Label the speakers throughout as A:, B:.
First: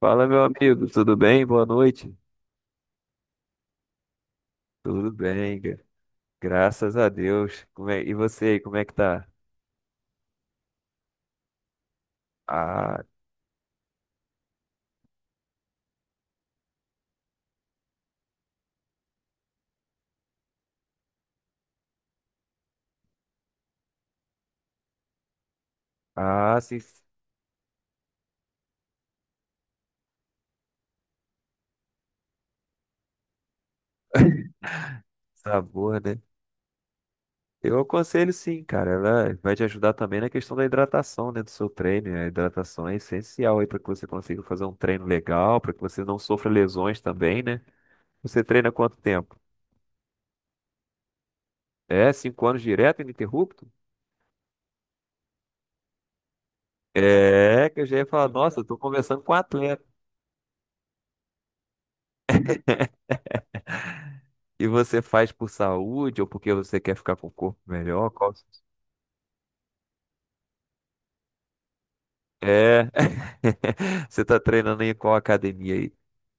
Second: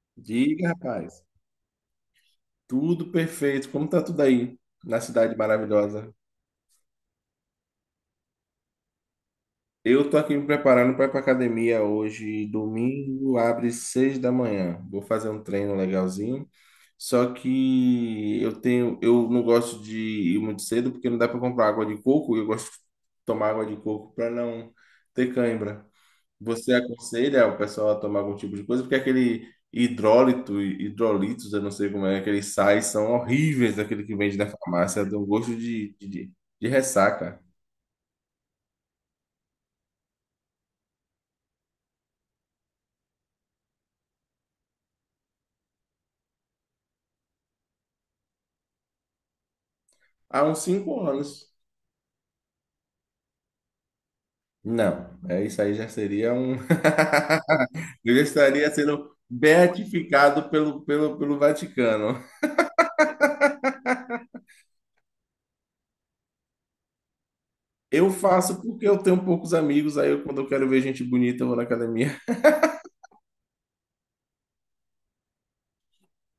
A: Fala, meu
B: Diga,
A: amigo, tudo
B: rapaz.
A: bem? Boa noite.
B: Tudo perfeito. Como tá tudo aí na
A: Tudo
B: cidade
A: bem,
B: maravilhosa?
A: graças a Deus. E você aí, como é que tá?
B: Eu tô aqui me preparando para ir pra academia hoje.
A: Ah,
B: Domingo abre seis da manhã. Vou fazer um treino legalzinho. Só que eu não gosto de ir muito cedo porque não dá para comprar água de coco, eu gosto de tomar água de coco para não ter cãibra.
A: ah,
B: Você
A: sim,
B: aconselha o pessoal a tomar algum tipo de coisa? Porque hidrolitos, eu não sei como é, aqueles sais são horríveis, aquele que vende na farmácia, dá um gosto de,
A: sabor,
B: de,
A: né?
B: de de ressaca.
A: Eu aconselho sim, cara. Ela vai te ajudar também na questão da hidratação, né, do seu treino. A hidratação é essencial aí para que você consiga fazer um treino legal, para que você não sofra lesões também, né? Você treina quanto tempo?
B: Há uns cinco anos.
A: É, cinco anos direto, ininterrupto?
B: Não, é isso aí já seria um.
A: É, que eu já ia
B: Eu já
A: falar, nossa, eu
B: estaria
A: tô
B: sendo
A: conversando com um atleta.
B: beatificado pelo Vaticano.
A: E você faz por saúde ou porque você quer ficar com o corpo melhor?
B: Eu
A: Qual...
B: faço porque eu tenho poucos amigos, aí eu, quando eu quero ver gente bonita, eu vou na academia.
A: É. Você tá treinando em qual academia aí?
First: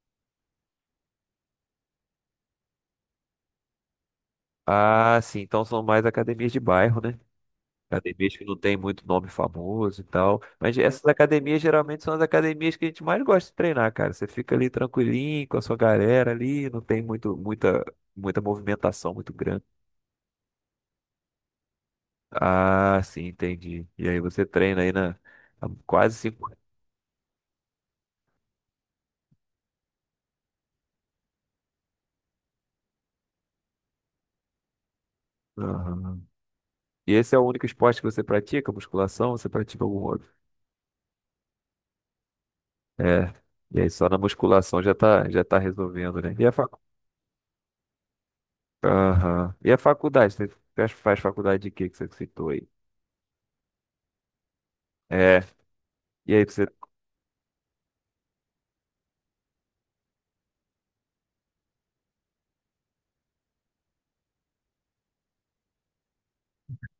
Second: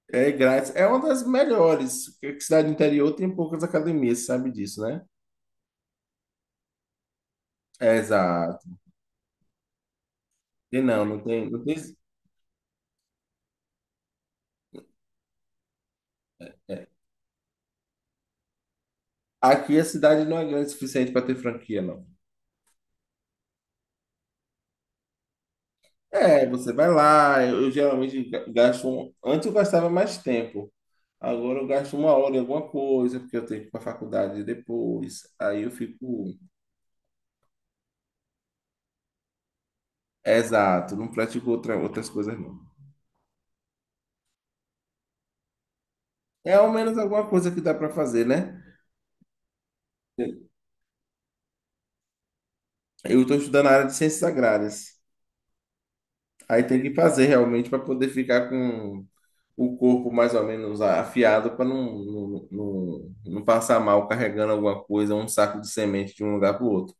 B: É grátis. É uma das melhores, porque cidade interior tem poucas academias, você sabe disso, né?
A: Ah, sim. Então são mais academias de bairro, né?
B: É,
A: Academias que não
B: exato.
A: tem muito nome famoso e tal. Mas
B: E
A: essas academias
B: não tem.
A: geralmente são as academias que a gente mais gosta de treinar, cara. Você fica ali tranquilinho com a sua galera ali, não tem muita movimentação muito grande.
B: Aqui a cidade não é grande o suficiente para ter franquia, não.
A: Ah, sim, entendi. E aí você treina aí na, há quase
B: É,
A: cinco
B: você vai lá, eu geralmente gasto. Antes eu gastava mais tempo. Agora eu gasto uma hora em alguma coisa, porque eu tenho que ir para a faculdade depois. Aí eu
A: anos.
B: fico.
A: E esse é o único esporte que você pratica? Musculação? Você pratica algum outro?
B: Exato, não pratico outras coisas, não.
A: É. E aí só na musculação já tá resolvendo, né? E a
B: É ao
A: facu...
B: menos alguma coisa que dá para fazer, né?
A: Aham. E a faculdade? Você faz faculdade de quê que você citou aí?
B: Eu estou estudando a área de ciências agrárias.
A: É. E aí
B: Aí
A: você.
B: tem que fazer realmente para poder ficar com o corpo mais ou menos afiado para não passar mal carregando alguma coisa, um saco de semente de um lugar para o outro.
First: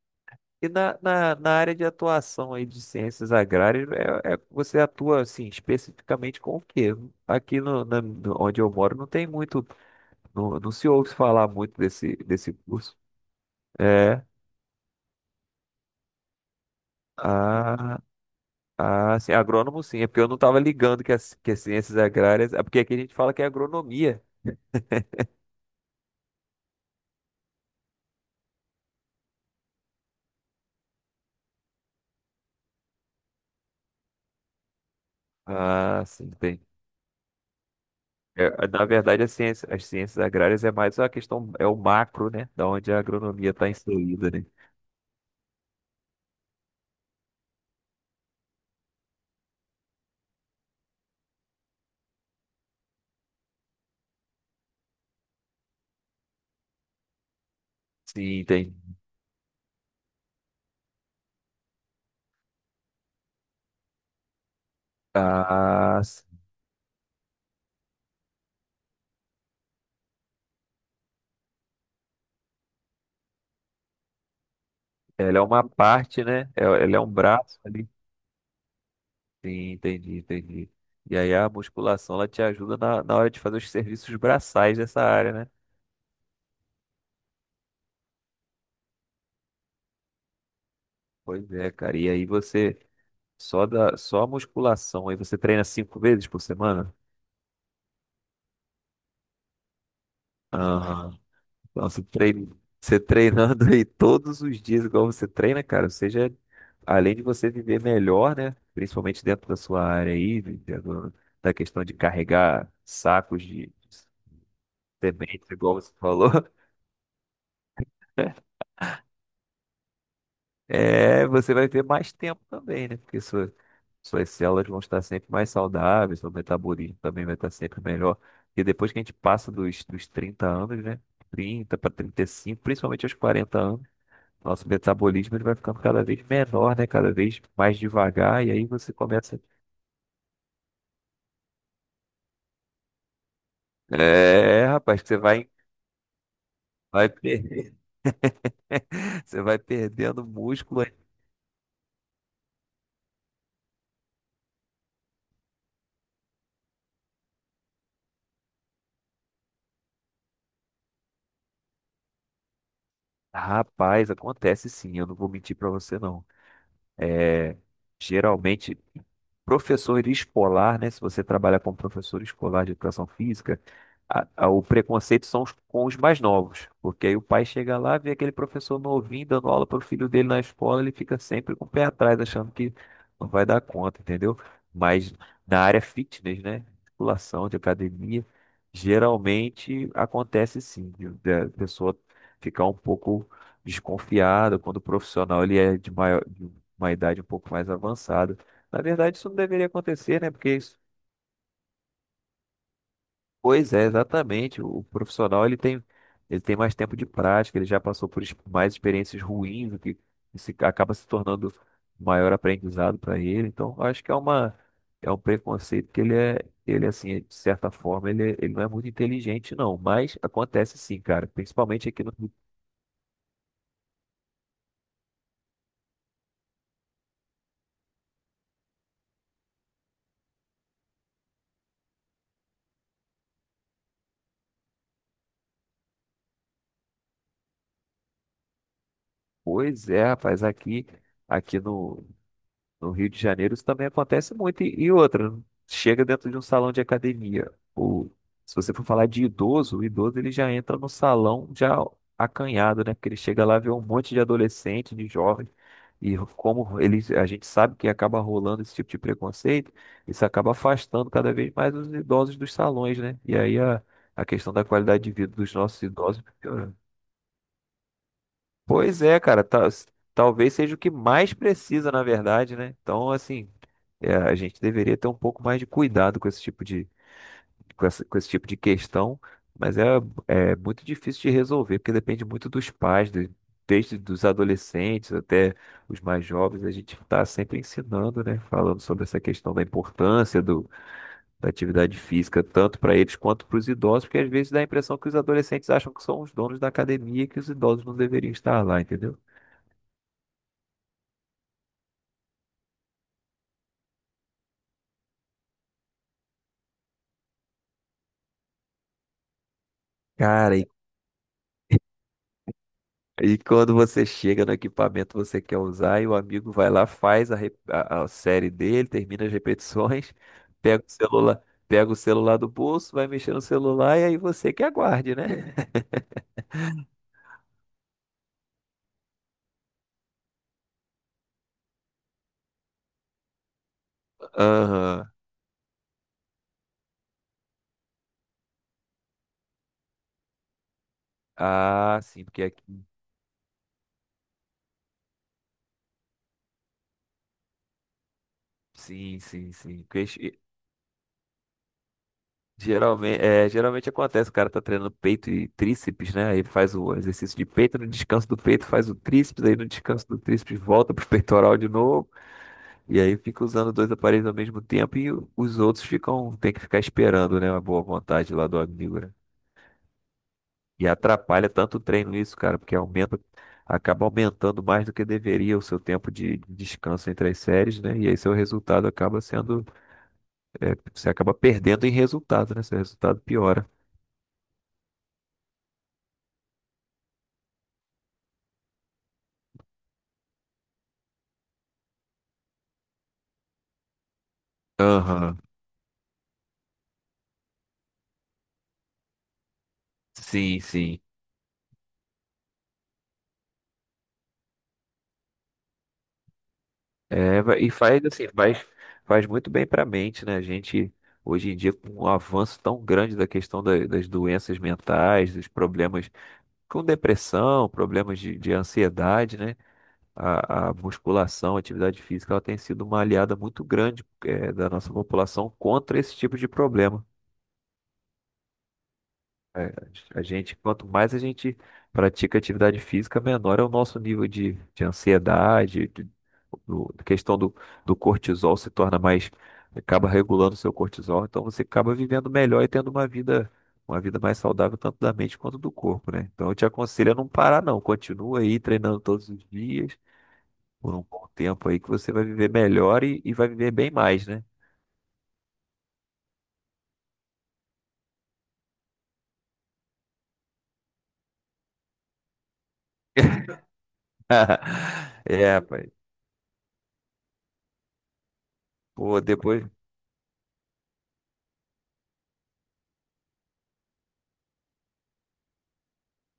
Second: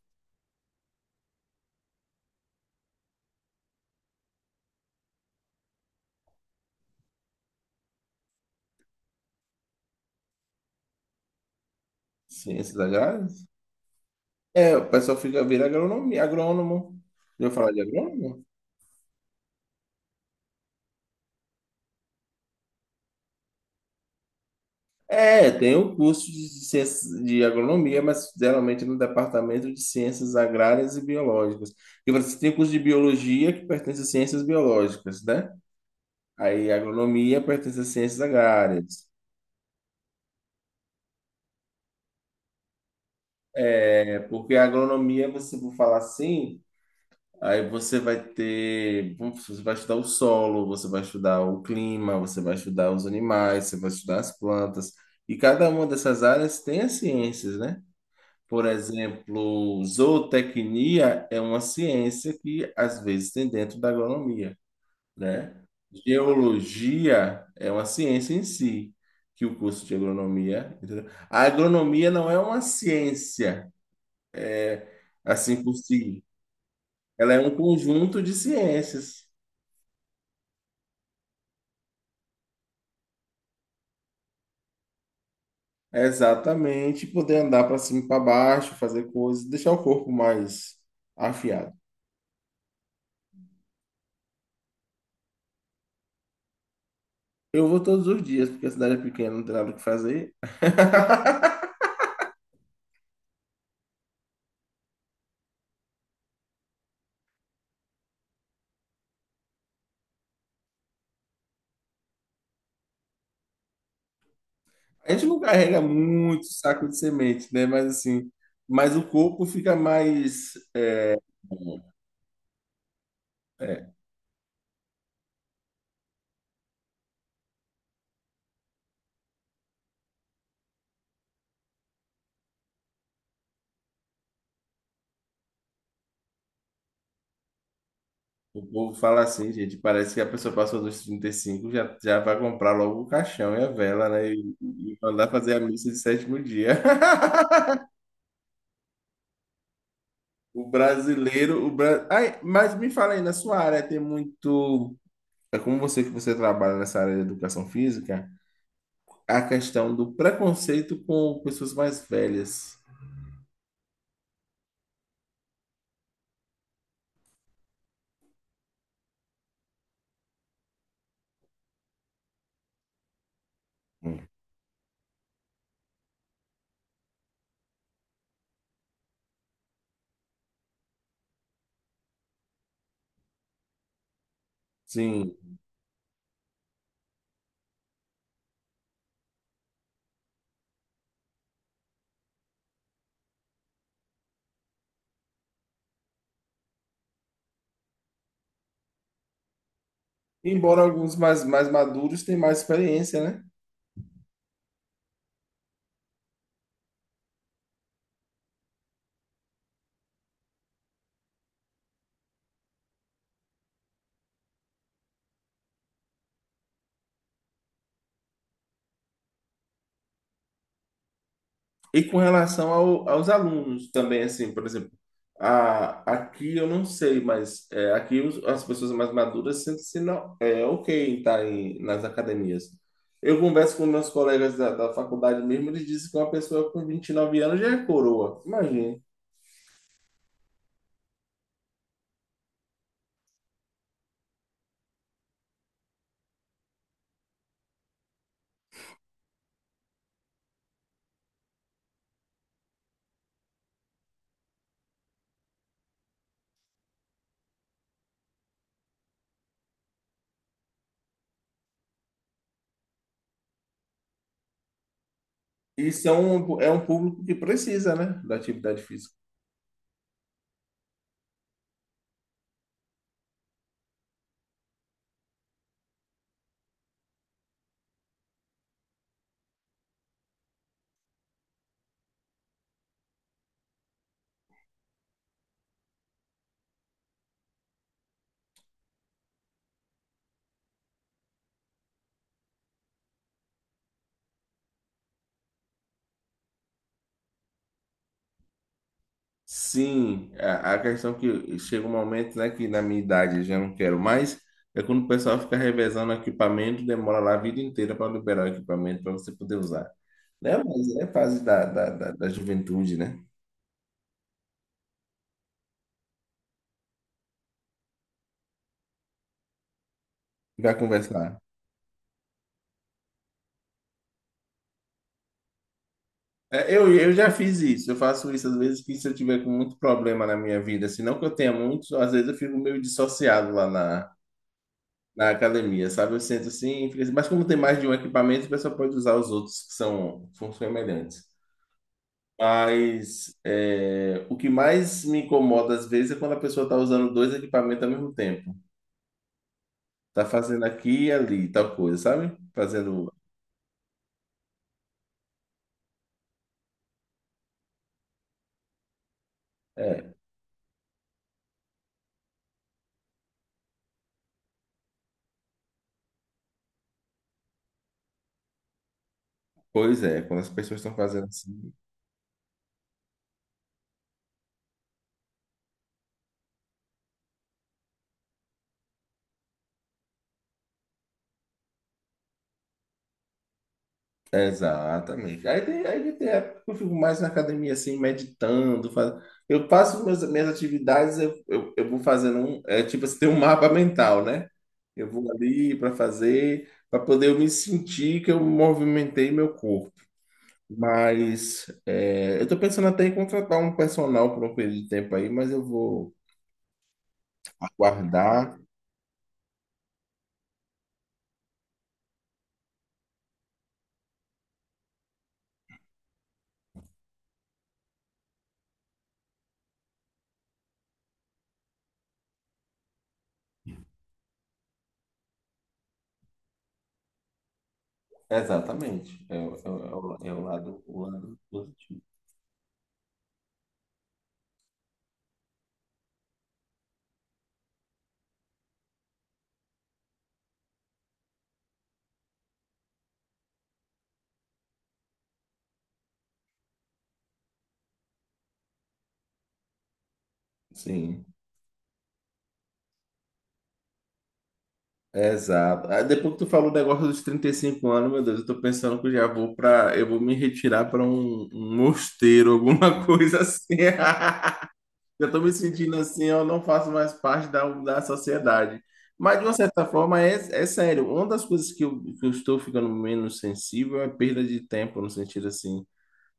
A: E na área de atuação aí de ciências agrárias, você atua assim especificamente com o quê? Aqui onde eu moro não tem muito, não se ouve falar muito desse
B: Ciências
A: curso.
B: agrárias?
A: É.
B: É, o pessoal fica, vira agronomia, agrônomo. Eu falar de
A: ah,
B: agrônomo?
A: Ah, sim, agrônomo sim, é porque eu não estava ligando que as ciências agrárias. É porque aqui a gente fala que é agronomia.
B: É, tem o curso de ciências de agronomia, mas geralmente no departamento de ciências agrárias e biológicas. E você tem curso de biologia que pertence a ciências biológicas, né?
A: Ah, sim, tem.
B: Aí agronomia pertence a ciências
A: É, na
B: agrárias.
A: verdade, a ciência, as ciências agrárias é mais a questão, é o macro, né? Da onde a agronomia está
B: É,
A: inserida, né?
B: porque a agronomia, você for falar assim, aí você vai ter, você vai estudar o solo, você vai estudar o clima, você vai estudar os animais, você vai estudar as plantas, e cada uma dessas áreas tem as ciências, né?
A: Sim,
B: Por
A: tem.
B: exemplo, zootecnia é uma ciência que às vezes tem dentro da agronomia, né?
A: Ah, sim.
B: Geologia é uma ciência em si, que o curso de agronomia, entendeu? A agronomia não é uma ciência
A: Ela é
B: assim
A: uma
B: por
A: parte,
B: si.
A: né? Ela é um
B: Ela é um
A: braço ali.
B: conjunto de ciências.
A: Sim, entendi, entendi. E aí a musculação, ela te ajuda na hora de fazer os serviços braçais dessa área, né?
B: É, exatamente, poder andar para cima e para baixo, fazer coisas, deixar o corpo mais
A: Pois é,
B: afiado.
A: cara. E aí você. Só da, só a musculação aí você treina 5 vezes por semana?
B: Eu vou todos os dias, porque a cidade é pequena, não tem nada o que fazer.
A: Aham. Então você treina, você treinando aí todos os dias igual você treina, cara, seja além de você viver melhor, né? Principalmente dentro da sua área aí, dentro da questão de carregar sacos de
B: A gente não
A: sementes, igual
B: carrega
A: você falou.
B: muito saco de semente, né? Mas assim, mas o corpo fica mais.
A: É, você vai ver mais tempo também, né? Porque
B: É,
A: suas células vão estar sempre mais saudáveis, seu metabolismo também vai estar sempre melhor. E depois que a gente passa dos 30 anos, né? 30 para 35, principalmente aos 40 anos, nosso metabolismo ele vai ficando cada vez menor, né? Cada vez mais devagar. E aí
B: o
A: você
B: povo fala
A: começa.
B: assim, gente, parece que a pessoa passou dos 35, já vai comprar logo o caixão e a vela, né? E,
A: É,
B: e
A: rapaz, que você
B: mandar
A: vai,
B: fazer a missa de sétimo dia.
A: vai perder. Você vai perdendo
B: O
A: músculo.
B: brasileiro, o bra... Ai, mas me fala aí, na sua área tem muito, é como você que você trabalha nessa área de educação física, a questão do preconceito com pessoas mais velhas.
A: Rapaz, acontece sim, eu não vou mentir pra você, não. É, Geralmente professor escolar, né? Se você trabalha como professor escolar de educação física, o preconceito com os mais novos, porque aí o pai chega lá, vê aquele professor novinho dando aula para o filho dele na escola, ele fica sempre com o pé atrás, achando que não vai dar conta, entendeu? Mas
B: Sim.
A: na área fitness, né? Musculação, de academia, geralmente acontece sim, da pessoa ficar um pouco desconfiada quando o profissional ele é de maior, de uma idade um pouco mais avançada. Na verdade, isso não deveria acontecer, né? Porque isso...
B: Embora alguns mais maduros tenham mais experiência, né?
A: Pois é, exatamente. O profissional, ele tem mais tempo de prática, ele já passou mais experiências ruins, o que se, acaba se tornando maior aprendizado para ele. Então, eu acho que é um preconceito que ele assim, de certa forma, ele não é muito inteligente, não. Mas acontece sim, cara. Principalmente aqui
B: E
A: no...
B: com
A: Rio.
B: relação aos alunos também, assim, por exemplo, aqui eu não sei, mas é, aqui as pessoas mais maduras sentem-se não, é, ok em nas academias. Eu converso com meus colegas da faculdade mesmo, eles dizem que uma pessoa com 29 anos já é coroa, imagina.
A: Pois é, rapaz, aqui, aqui no, No Rio de Janeiro isso também acontece muito. E outra, chega dentro de um salão de academia. Se você for falar de idoso, o idoso ele já entra no salão já acanhado, né? Porque ele chega lá vê um monte de adolescente, de jovem. E como eles, a gente sabe que acaba rolando esse tipo de preconceito, isso acaba afastando cada vez mais os idosos dos salões, né? E aí a questão da qualidade de vida dos nossos
B: Isso
A: idosos
B: é
A: piorando.
B: um público que precisa, né, da atividade
A: Pois
B: física.
A: é, cara, talvez seja o que mais precisa, na verdade, né? Então, assim, é, a gente deveria ter um pouco mais de cuidado com esse tipo de questão, mas é muito difícil de resolver, porque depende muito dos pais, desde dos adolescentes até os mais jovens, a gente está sempre ensinando, né, falando sobre essa questão da importância da atividade física, tanto para eles quanto para os idosos, porque às vezes dá a impressão que os adolescentes acham que são os donos da academia e que os idosos não deveriam estar lá, entendeu?
B: Sim, a questão é que chega um momento, né, que na minha idade eu já não quero mais, é quando o pessoal fica revezando equipamento, demora lá a vida inteira para liberar o equipamento para você poder usar.
A: Cara,
B: Né?
A: e
B: Mas é fase da juventude, né?
A: E Quando você chega no equipamento que você quer usar e o amigo vai lá, faz a série dele, termina as repetições,
B: Vai conversar.
A: pega o celular do bolso, vai mexer no celular e aí você que aguarde, né?
B: É, eu já fiz isso, eu faço isso às vezes que se eu tiver com muito problema na minha vida, se não que eu tenha muitos, às vezes eu fico meio dissociado lá
A: Aham.
B: na academia, sabe? Eu sento assim, fico assim, mas como tem mais de um equipamento, o pessoal pode usar os outros que são semelhantes.
A: Ah, sim, porque aqui.
B: Mas é, o que mais me incomoda às vezes é quando a pessoa está usando dois equipamentos ao mesmo tempo.
A: Sim, sim, sim.
B: Está fazendo aqui e ali, tal coisa, sabe? Fazendo.
A: Geralmente, geralmente acontece, o cara tá treinando peito e tríceps, né? Aí faz o exercício de peito, no descanso do peito faz o tríceps, aí no descanso
B: É,
A: do tríceps volta pro peitoral de novo. E aí fica usando dois aparelhos ao mesmo tempo e os outros ficam, tem que ficar esperando, né, a boa vontade lá do amigo, né?
B: pois é, quando as pessoas
A: E
B: estão fazendo
A: atrapalha
B: assim.
A: tanto o treino isso, cara, porque acaba aumentando mais do que deveria o seu tempo de descanso entre as séries, né? E aí seu resultado acaba sendo, você acaba perdendo em resultado, né? Seu resultado piora.
B: Exatamente. Aí tem época que eu fico mais na academia, assim, meditando. Eu faço minhas atividades, eu vou fazendo um. É, tipo assim, tem um mapa mental, né? Eu vou
A: Aham.
B: ali para fazer, para poder eu me sentir que eu movimentei meu corpo.
A: Sim, sim.
B: Mas é, eu estou pensando até em contratar um personal por um período de tempo aí, mas eu vou
A: É, e faz assim,
B: aguardar.
A: faz, faz muito bem para a mente, né? A gente, hoje em dia, com o avanço tão grande da questão das doenças mentais, dos problemas com depressão, problemas de ansiedade, né? A musculação, a atividade física, ela tem sido uma aliada muito grande, da nossa população contra esse tipo de problema.
B: Exatamente. É,
A: É, A
B: é
A: gente, Quanto
B: o
A: mais a
B: lado
A: gente
B: positivo.
A: pratica atividade física, menor é o nosso nível de ansiedade, da questão do cortisol se torna acaba regulando o seu cortisol, então você acaba vivendo melhor e tendo uma vida mais saudável, tanto da mente quanto do corpo, né? Então eu te aconselho a não parar, não. Continua aí treinando todos os dias, por um
B: Sim,
A: bom tempo aí, que você vai viver melhor e vai viver bem mais, né?
B: exato. Ah, depois que tu falou o negócio dos 35 anos, meu Deus, eu tô pensando que eu já vou para, eu vou me retirar para um mosteiro, alguma coisa assim. Eu estou
A: É,
B: me
A: rapaz.
B: sentindo assim, eu não faço mais parte da sociedade.
A: Pô,
B: Mas, de uma
A: depois.
B: certa forma, é, é sério. Uma das coisas que eu estou ficando menos sensível é perda de tempo, no sentido assim,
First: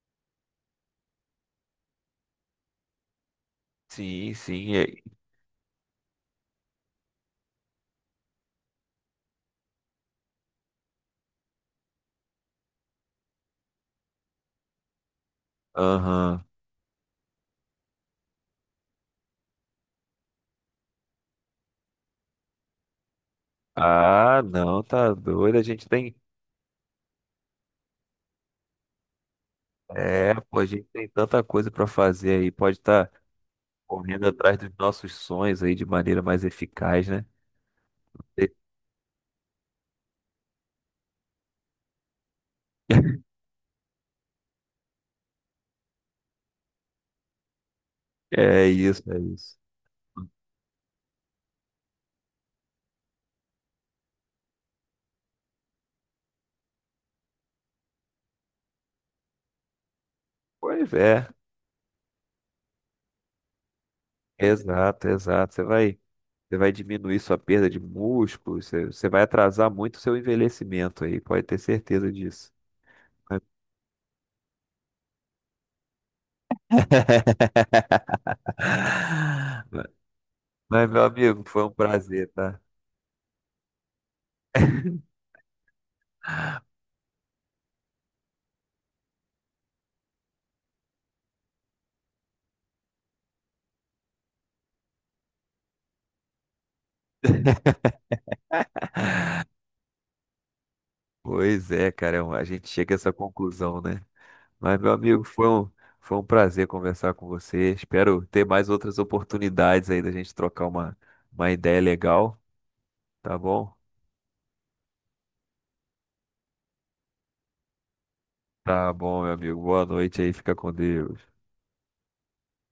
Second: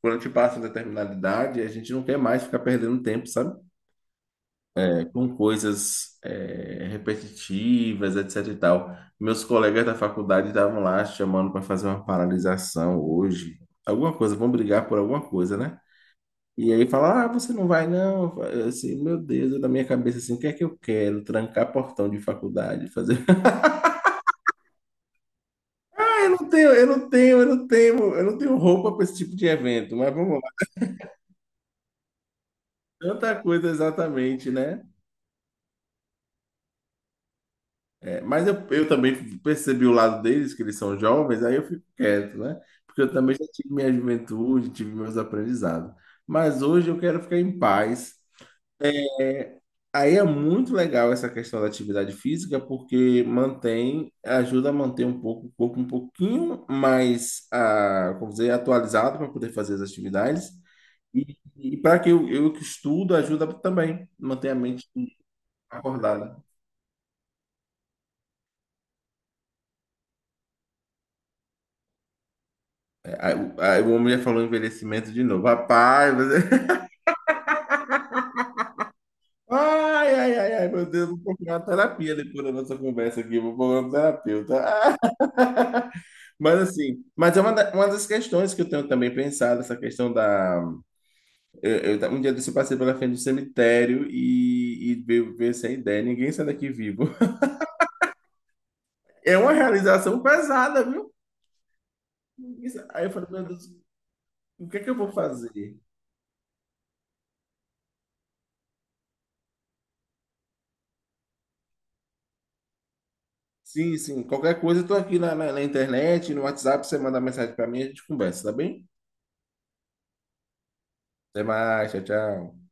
B: quando a gente passa uma determinada idade, a gente não quer mais ficar perdendo tempo, sabe?
A: Sim, sim.
B: É, com coisas é, repetitivas, etc e tal. Meus colegas da faculdade estavam lá chamando para fazer uma paralisação hoje. Alguma coisa, vão brigar por alguma coisa, né?
A: Aham.
B: E aí fala, ah, você não vai não. Eu, assim, meu Deus, na minha cabeça assim, o que é que eu quero? Trancar portão de faculdade, fazer.
A: Ah, não, tá doido. A gente tem.
B: Eu não tenho, eu não tenho, eu não tenho, eu não tenho roupa para esse tipo de evento, mas
A: É,
B: vamos lá.
A: pô, a gente tem tanta coisa pra fazer aí. Pode estar
B: Tanta coisa
A: correndo
B: exatamente,
A: atrás dos
B: né?
A: nossos sonhos aí de maneira mais eficaz, né?
B: É, mas eu também percebi o lado deles, que eles são jovens, aí eu fico quieto, né? Porque eu também já tive minha juventude, tive meus aprendizados. Mas hoje eu quero ficar em paz.
A: É isso, é isso.
B: Aí é muito legal essa questão da atividade física, porque mantém, ajuda a manter um pouco o corpo um pouquinho mais, ah, como dizer, atualizado para poder fazer as atividades.
A: Pois é,
B: E para que eu que estudo, ajuda também, manter a mente
A: exato, exato. Você vai,
B: acordada.
A: você vai diminuir sua perda de músculo, você vai atrasar muito o seu envelhecimento aí, pode ter certeza disso.
B: Aí, o aí o homem já falou envelhecimento de novo. Rapaz, você... ai, ai, ai, ai, meu
A: Mas, meu
B: Deus, vou
A: amigo,
B: procurar
A: foi
B: uma
A: um
B: terapia
A: prazer,
B: depois da
A: tá?
B: nossa conversa aqui, vou procurar um terapeuta. Mas assim, mas é uma, uma das questões que eu tenho também pensado, essa questão da. Eu um dia desse eu passei pela frente do cemitério e veio essa ideia, ninguém sai daqui vivo. É uma realização pesada, viu?
A: Pois é, cara, a gente chega a
B: Aí eu
A: essa
B: falei, meu Deus,
A: conclusão, né?
B: o que
A: Mas,
B: é que
A: meu
B: eu vou
A: amigo, foi um,
B: fazer?
A: foi um prazer conversar com você. Espero ter mais outras oportunidades aí da gente trocar uma ideia legal, tá bom?
B: Sim, sim, qualquer coisa eu tô aqui na internet, no WhatsApp, você manda mensagem pra mim, a gente conversa, tá bem?
A: Tá bom, meu amigo. Boa noite aí, fica com Deus.
B: Até mais, tchau, tchau.